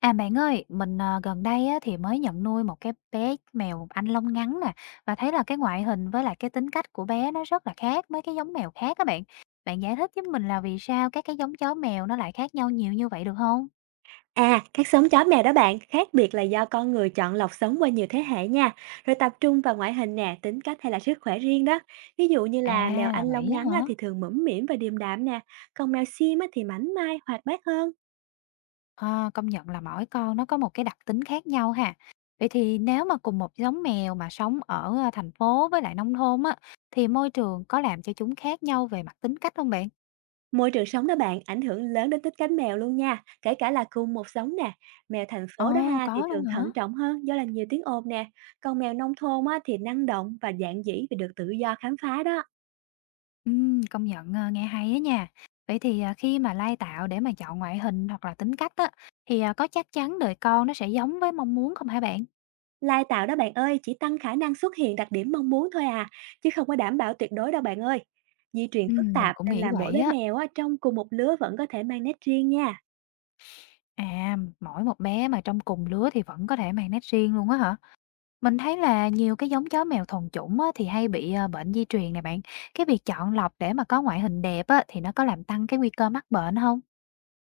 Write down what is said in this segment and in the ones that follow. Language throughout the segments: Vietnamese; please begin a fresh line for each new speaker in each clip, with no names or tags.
À, bạn ơi, mình, gần đây á thì mới nhận nuôi một cái bé mèo Anh lông ngắn nè, và thấy là cái ngoại hình với lại cái tính cách của bé nó rất là khác mấy cái giống mèo khác các bạn. Bạn giải thích với mình là vì sao các cái giống chó mèo nó lại khác nhau nhiều như vậy được không?
À, các giống chó mèo đó bạn, khác biệt là do con người chọn lọc sống qua nhiều thế hệ nha, rồi tập trung vào ngoại hình nè, tính cách hay là sức khỏe riêng đó. Ví dụ như
À,
là mèo
là
Anh lông
vậy
ngắn
á
á,
hả?
thì thường mũm mĩm và điềm đạm nè, còn mèo Xiêm á, thì mảnh mai, hoạt bát hơn.
Ờ, công nhận là mỗi con nó có một cái đặc tính khác nhau ha. Vậy thì nếu mà cùng một giống mèo mà sống ở, thành phố với lại nông thôn á, thì môi trường có làm cho chúng khác nhau về mặt tính cách không bạn?
Môi trường sống đó bạn, ảnh hưởng lớn đến tính cách mèo luôn nha, kể cả là cùng một giống nè. Mèo thành
Ờ,
phố đó ha thì
có
thường
luôn hả?
thận trọng hơn do là nhiều tiếng ồn nè, còn mèo nông thôn á, thì năng động và dạn dĩ vì được tự do khám phá đó.
Công nhận, nghe hay á nha. Vậy thì, khi mà lai tạo để mà chọn ngoại hình hoặc là tính cách á, thì, có chắc chắn đời con nó sẽ giống với mong muốn không hả bạn?
Lai tạo đó bạn ơi, chỉ tăng khả năng xuất hiện đặc điểm mong muốn thôi à, chứ không có đảm bảo tuyệt đối đâu bạn ơi. Di truyền phức
Mình
tạp
cũng
nên
nghĩ
là mỗi
vậy
bé
á.
mèo á, trong cùng một lứa vẫn có thể mang nét riêng nha.
À, mỗi một bé mà trong cùng lứa thì vẫn có thể mang nét riêng luôn á hả? Mình thấy là nhiều cái giống chó mèo thuần chủng á, thì hay bị, bệnh di truyền này bạn. Cái việc chọn lọc để mà có ngoại hình đẹp á, thì nó có làm tăng cái nguy cơ mắc bệnh không?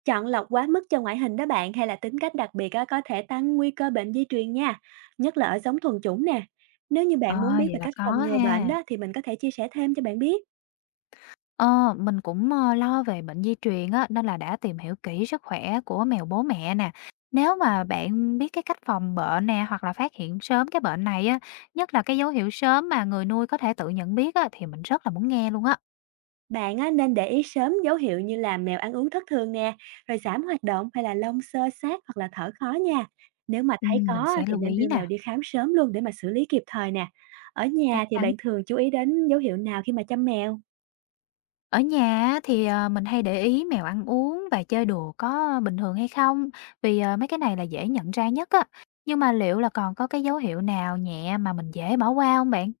Chọn lọc quá mức cho ngoại hình đó bạn hay là tính cách đặc biệt á, có thể tăng nguy cơ bệnh di truyền nha, nhất là ở giống thuần chủng nè. Nếu như
Ờ,
bạn muốn biết
vậy
về
là
cách
có
phòng ngừa bệnh
ha.
đó thì mình có thể chia sẻ thêm cho bạn biết.
Ờ, mình cũng, lo về bệnh di truyền á, nên là đã tìm hiểu kỹ sức khỏe của mèo bố mẹ nè. Nếu mà bạn biết cái cách phòng bệnh nè, hoặc là phát hiện sớm cái bệnh này á, nhất là cái dấu hiệu sớm mà người nuôi có thể tự nhận biết á, thì mình rất là muốn nghe luôn á.
Bạn á, nên để ý sớm dấu hiệu như là mèo ăn uống thất thường nè, rồi giảm hoạt động hay là lông xơ xát hoặc là thở khó nha. Nếu mà thấy có
Mình
á,
sẽ
thì
lưu
nên đưa
ý
mèo
nè,
đi khám sớm luôn để mà xử lý kịp thời nè. Ở
chắc
nhà thì
chắn.
bạn thường chú ý đến dấu hiệu nào khi mà chăm mèo?
Ở nhà á thì, mình hay để ý mèo ăn uống và chơi đùa có bình thường hay không, vì, mấy cái này là dễ nhận ra nhất á. Nhưng mà liệu là còn có cái dấu hiệu nào nhẹ mà mình dễ bỏ qua không bạn?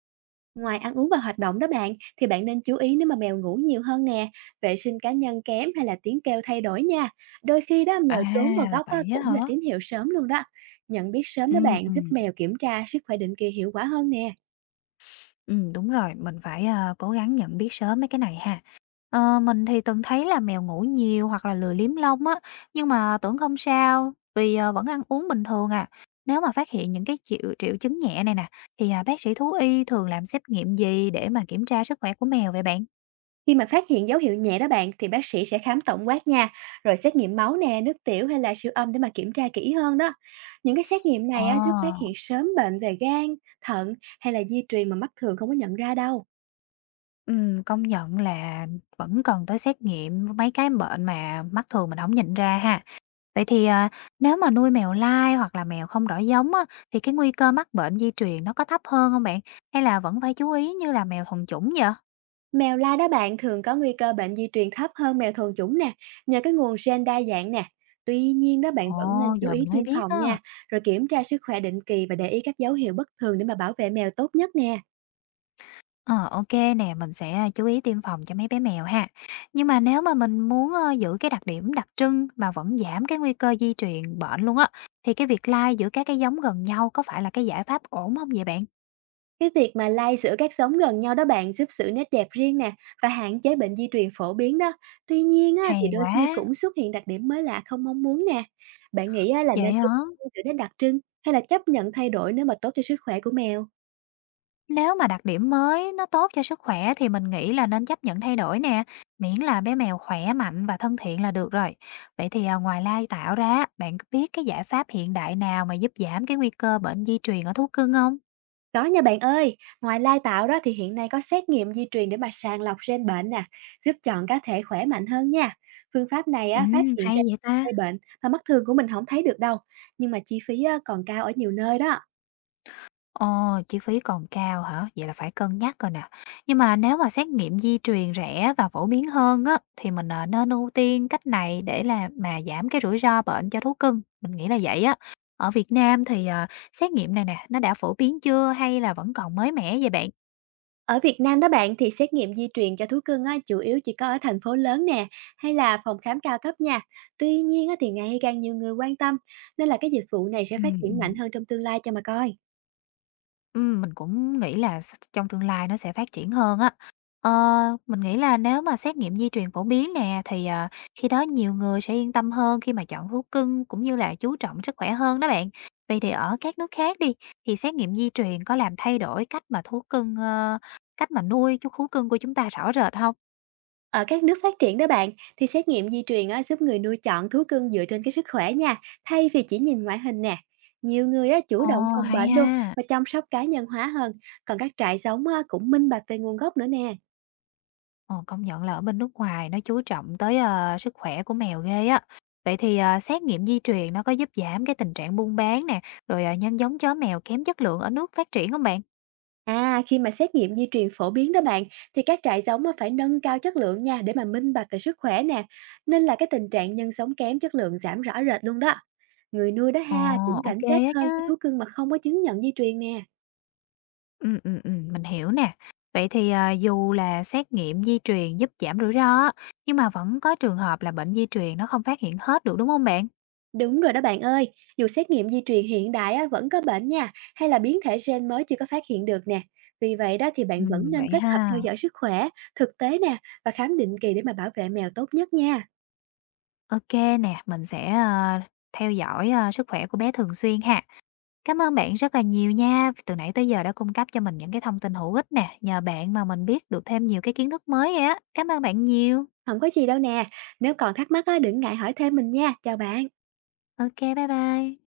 Ngoài ăn uống và hoạt động đó bạn, thì bạn nên chú ý nếu mà mèo ngủ nhiều hơn nè, vệ sinh cá nhân kém hay là tiếng kêu thay đổi nha. Đôi khi đó
À,
mèo trốn vào
là
góc á,
vậy á
cũng
hả?
là tín hiệu sớm luôn đó. Nhận biết sớm đó
Ừm,
bạn giúp
ừm.
mèo kiểm tra sức khỏe định kỳ hiệu quả hơn nè.
Đúng rồi, mình phải, cố gắng nhận biết sớm mấy cái này ha. Mình thì từng thấy là mèo ngủ nhiều hoặc là lười liếm lông á, nhưng mà tưởng không sao vì, vẫn ăn uống bình thường à. Nếu mà phát hiện những cái triệu triệu chứng nhẹ này nè, thì, bác sĩ thú y thường làm xét nghiệm gì để mà kiểm tra sức khỏe của mèo vậy bạn?
Khi mà phát hiện dấu hiệu nhẹ đó bạn thì bác sĩ sẽ khám tổng quát nha, rồi xét nghiệm máu nè, nước tiểu hay là siêu âm để mà kiểm tra kỹ hơn đó. Những cái xét nghiệm
Ờ,
này á, giúp phát hiện sớm bệnh về gan, thận hay là di truyền mà mắt thường không có nhận ra đâu.
ừm, công nhận là vẫn cần tới xét nghiệm mấy cái bệnh mà mắt thường mình không nhìn ra ha. Vậy thì, nếu mà nuôi mèo lai hoặc là mèo không rõ giống á, thì cái nguy cơ mắc bệnh di truyền nó có thấp hơn không bạn? Hay là vẫn phải chú ý như là mèo thuần chủng vậy?
Mèo lai đó bạn thường có nguy cơ bệnh di truyền thấp hơn mèo thuần chủng nè, nhờ cái nguồn gen đa dạng nè. Tuy nhiên đó bạn
Ồ,
vẫn nên chú
giờ
ý
mình mới
tiêm
biết
phòng
á.
nha, rồi kiểm tra sức khỏe định kỳ và để ý các dấu hiệu bất thường để mà bảo vệ mèo tốt nhất nè.
Ờ, ô nè, mình sẽ chú ý tiêm phòng cho mấy bé mèo ha. Nhưng mà nếu mà mình muốn, giữ cái đặc điểm đặc trưng mà vẫn giảm cái nguy cơ di truyền bệnh luôn á, thì cái việc lai giữa các cái giống gần nhau có phải là cái giải pháp ổn không vậy bạn?
Cái việc mà lai giữa các giống gần nhau đó bạn giúp giữ nét đẹp riêng nè và hạn chế bệnh di truyền phổ biến đó. Tuy nhiên á, thì
Hay
đôi khi
quá!
cũng xuất hiện đặc điểm mới lạ không mong muốn nè. Bạn nghĩ á, là
Vậy
nên ưu
hả?
tiên giữ nét đặc trưng hay là chấp nhận thay đổi nếu mà tốt cho sức khỏe của mèo?
Nếu mà đặc điểm mới nó tốt cho sức khỏe thì mình nghĩ là nên chấp nhận thay đổi nè, miễn là bé mèo khỏe mạnh và thân thiện là được rồi. Vậy thì ngoài lai tạo ra, bạn có biết cái giải pháp hiện đại nào mà giúp giảm cái nguy cơ bệnh di truyền ở thú cưng không?
Có nha bạn ơi, ngoài lai tạo đó thì hiện nay có xét nghiệm di truyền để mà sàng lọc gen bệnh nè, giúp chọn cá thể khỏe mạnh hơn nha. Phương pháp này
Ừ,
á, phát hiện
hay
ra
vậy ta.
gây bệnh mà mắt thường của mình không thấy được đâu, nhưng mà chi phí á, còn cao ở nhiều nơi đó.
Ồ, chi phí còn cao hả? Vậy là phải cân nhắc rồi nè. Nhưng mà nếu mà xét nghiệm di truyền rẻ và phổ biến hơn á, thì mình nên ưu tiên cách này để là mà giảm cái rủi ro bệnh cho thú cưng. Mình nghĩ là vậy á. Ở Việt Nam thì xét nghiệm này nè, nó đã phổ biến chưa hay là vẫn còn mới mẻ vậy bạn?
Ở Việt Nam đó bạn thì xét nghiệm di truyền cho thú cưng á, chủ yếu chỉ có ở thành phố lớn nè hay là phòng khám cao cấp nha. Tuy nhiên á, thì ngày càng nhiều người quan tâm nên là cái dịch vụ này sẽ
Ừ,
phát
ừ.
triển mạnh hơn trong tương lai cho mà coi.
Mình cũng nghĩ là trong tương lai nó sẽ phát triển hơn á. Ờ, mình nghĩ là nếu mà xét nghiệm di truyền phổ biến nè, thì, khi đó nhiều người sẽ yên tâm hơn khi mà chọn thú cưng cũng như là chú trọng sức khỏe hơn đó bạn. Vậy thì ở các nước khác đi, thì xét nghiệm di truyền có làm thay đổi cách mà nuôi chú thú cưng của chúng ta rõ rệt không?
Ở các nước phát triển đó bạn thì xét nghiệm di truyền á, giúp người nuôi chọn thú cưng dựa trên cái sức khỏe nha thay vì chỉ nhìn ngoại hình nè. Nhiều người á, chủ
Ồ,
động phòng
hay
bệnh luôn
ha!
và chăm sóc cá nhân hóa hơn. Còn các trại giống á, cũng minh bạch về nguồn gốc nữa nè.
Ồ, công nhận là ở bên nước ngoài nó chú trọng tới, sức khỏe của mèo ghê á. Vậy thì, xét nghiệm di truyền nó có giúp giảm cái tình trạng buôn bán nè, rồi, nhân giống chó mèo kém chất lượng ở nước phát triển không bạn?
À, khi mà xét nghiệm di truyền phổ biến đó bạn, thì các trại giống á, phải nâng cao chất lượng nha để mà minh bạch về sức khỏe nè. Nên là cái tình trạng nhân sống kém chất lượng giảm rõ rệt luôn đó. Người nuôi đó
Ồ,
ha cũng
ok
cảnh giác
á
hơn với
chứ.
thú cưng mà không có chứng nhận di truyền nè.
Mình hiểu nè. Vậy thì, dù là xét nghiệm di truyền giúp giảm rủi ro á, nhưng mà vẫn có trường hợp là bệnh di truyền nó không phát hiện hết được, đúng không bạn?
Đúng rồi đó bạn ơi, dù xét nghiệm di truyền hiện đại á, vẫn có bệnh nha, hay là biến thể gen mới chưa có phát hiện được nè. Vì vậy đó thì bạn vẫn nên
Vậy
kết hợp theo
ha.
dõi sức khỏe, thực tế nè và khám định kỳ để mà bảo vệ mèo tốt nhất nha.
Ok nè, mình sẽ, theo dõi, sức khỏe của bé thường xuyên ha. Cảm ơn bạn rất là nhiều nha. Từ nãy tới giờ đã cung cấp cho mình những cái thông tin hữu ích nè, nhờ bạn mà mình biết được thêm nhiều cái kiến thức mới vậy á. Cảm ơn bạn nhiều.
Không có gì đâu nè, nếu còn thắc mắc á, đừng ngại hỏi thêm mình nha. Chào bạn.
Ok, bye bye.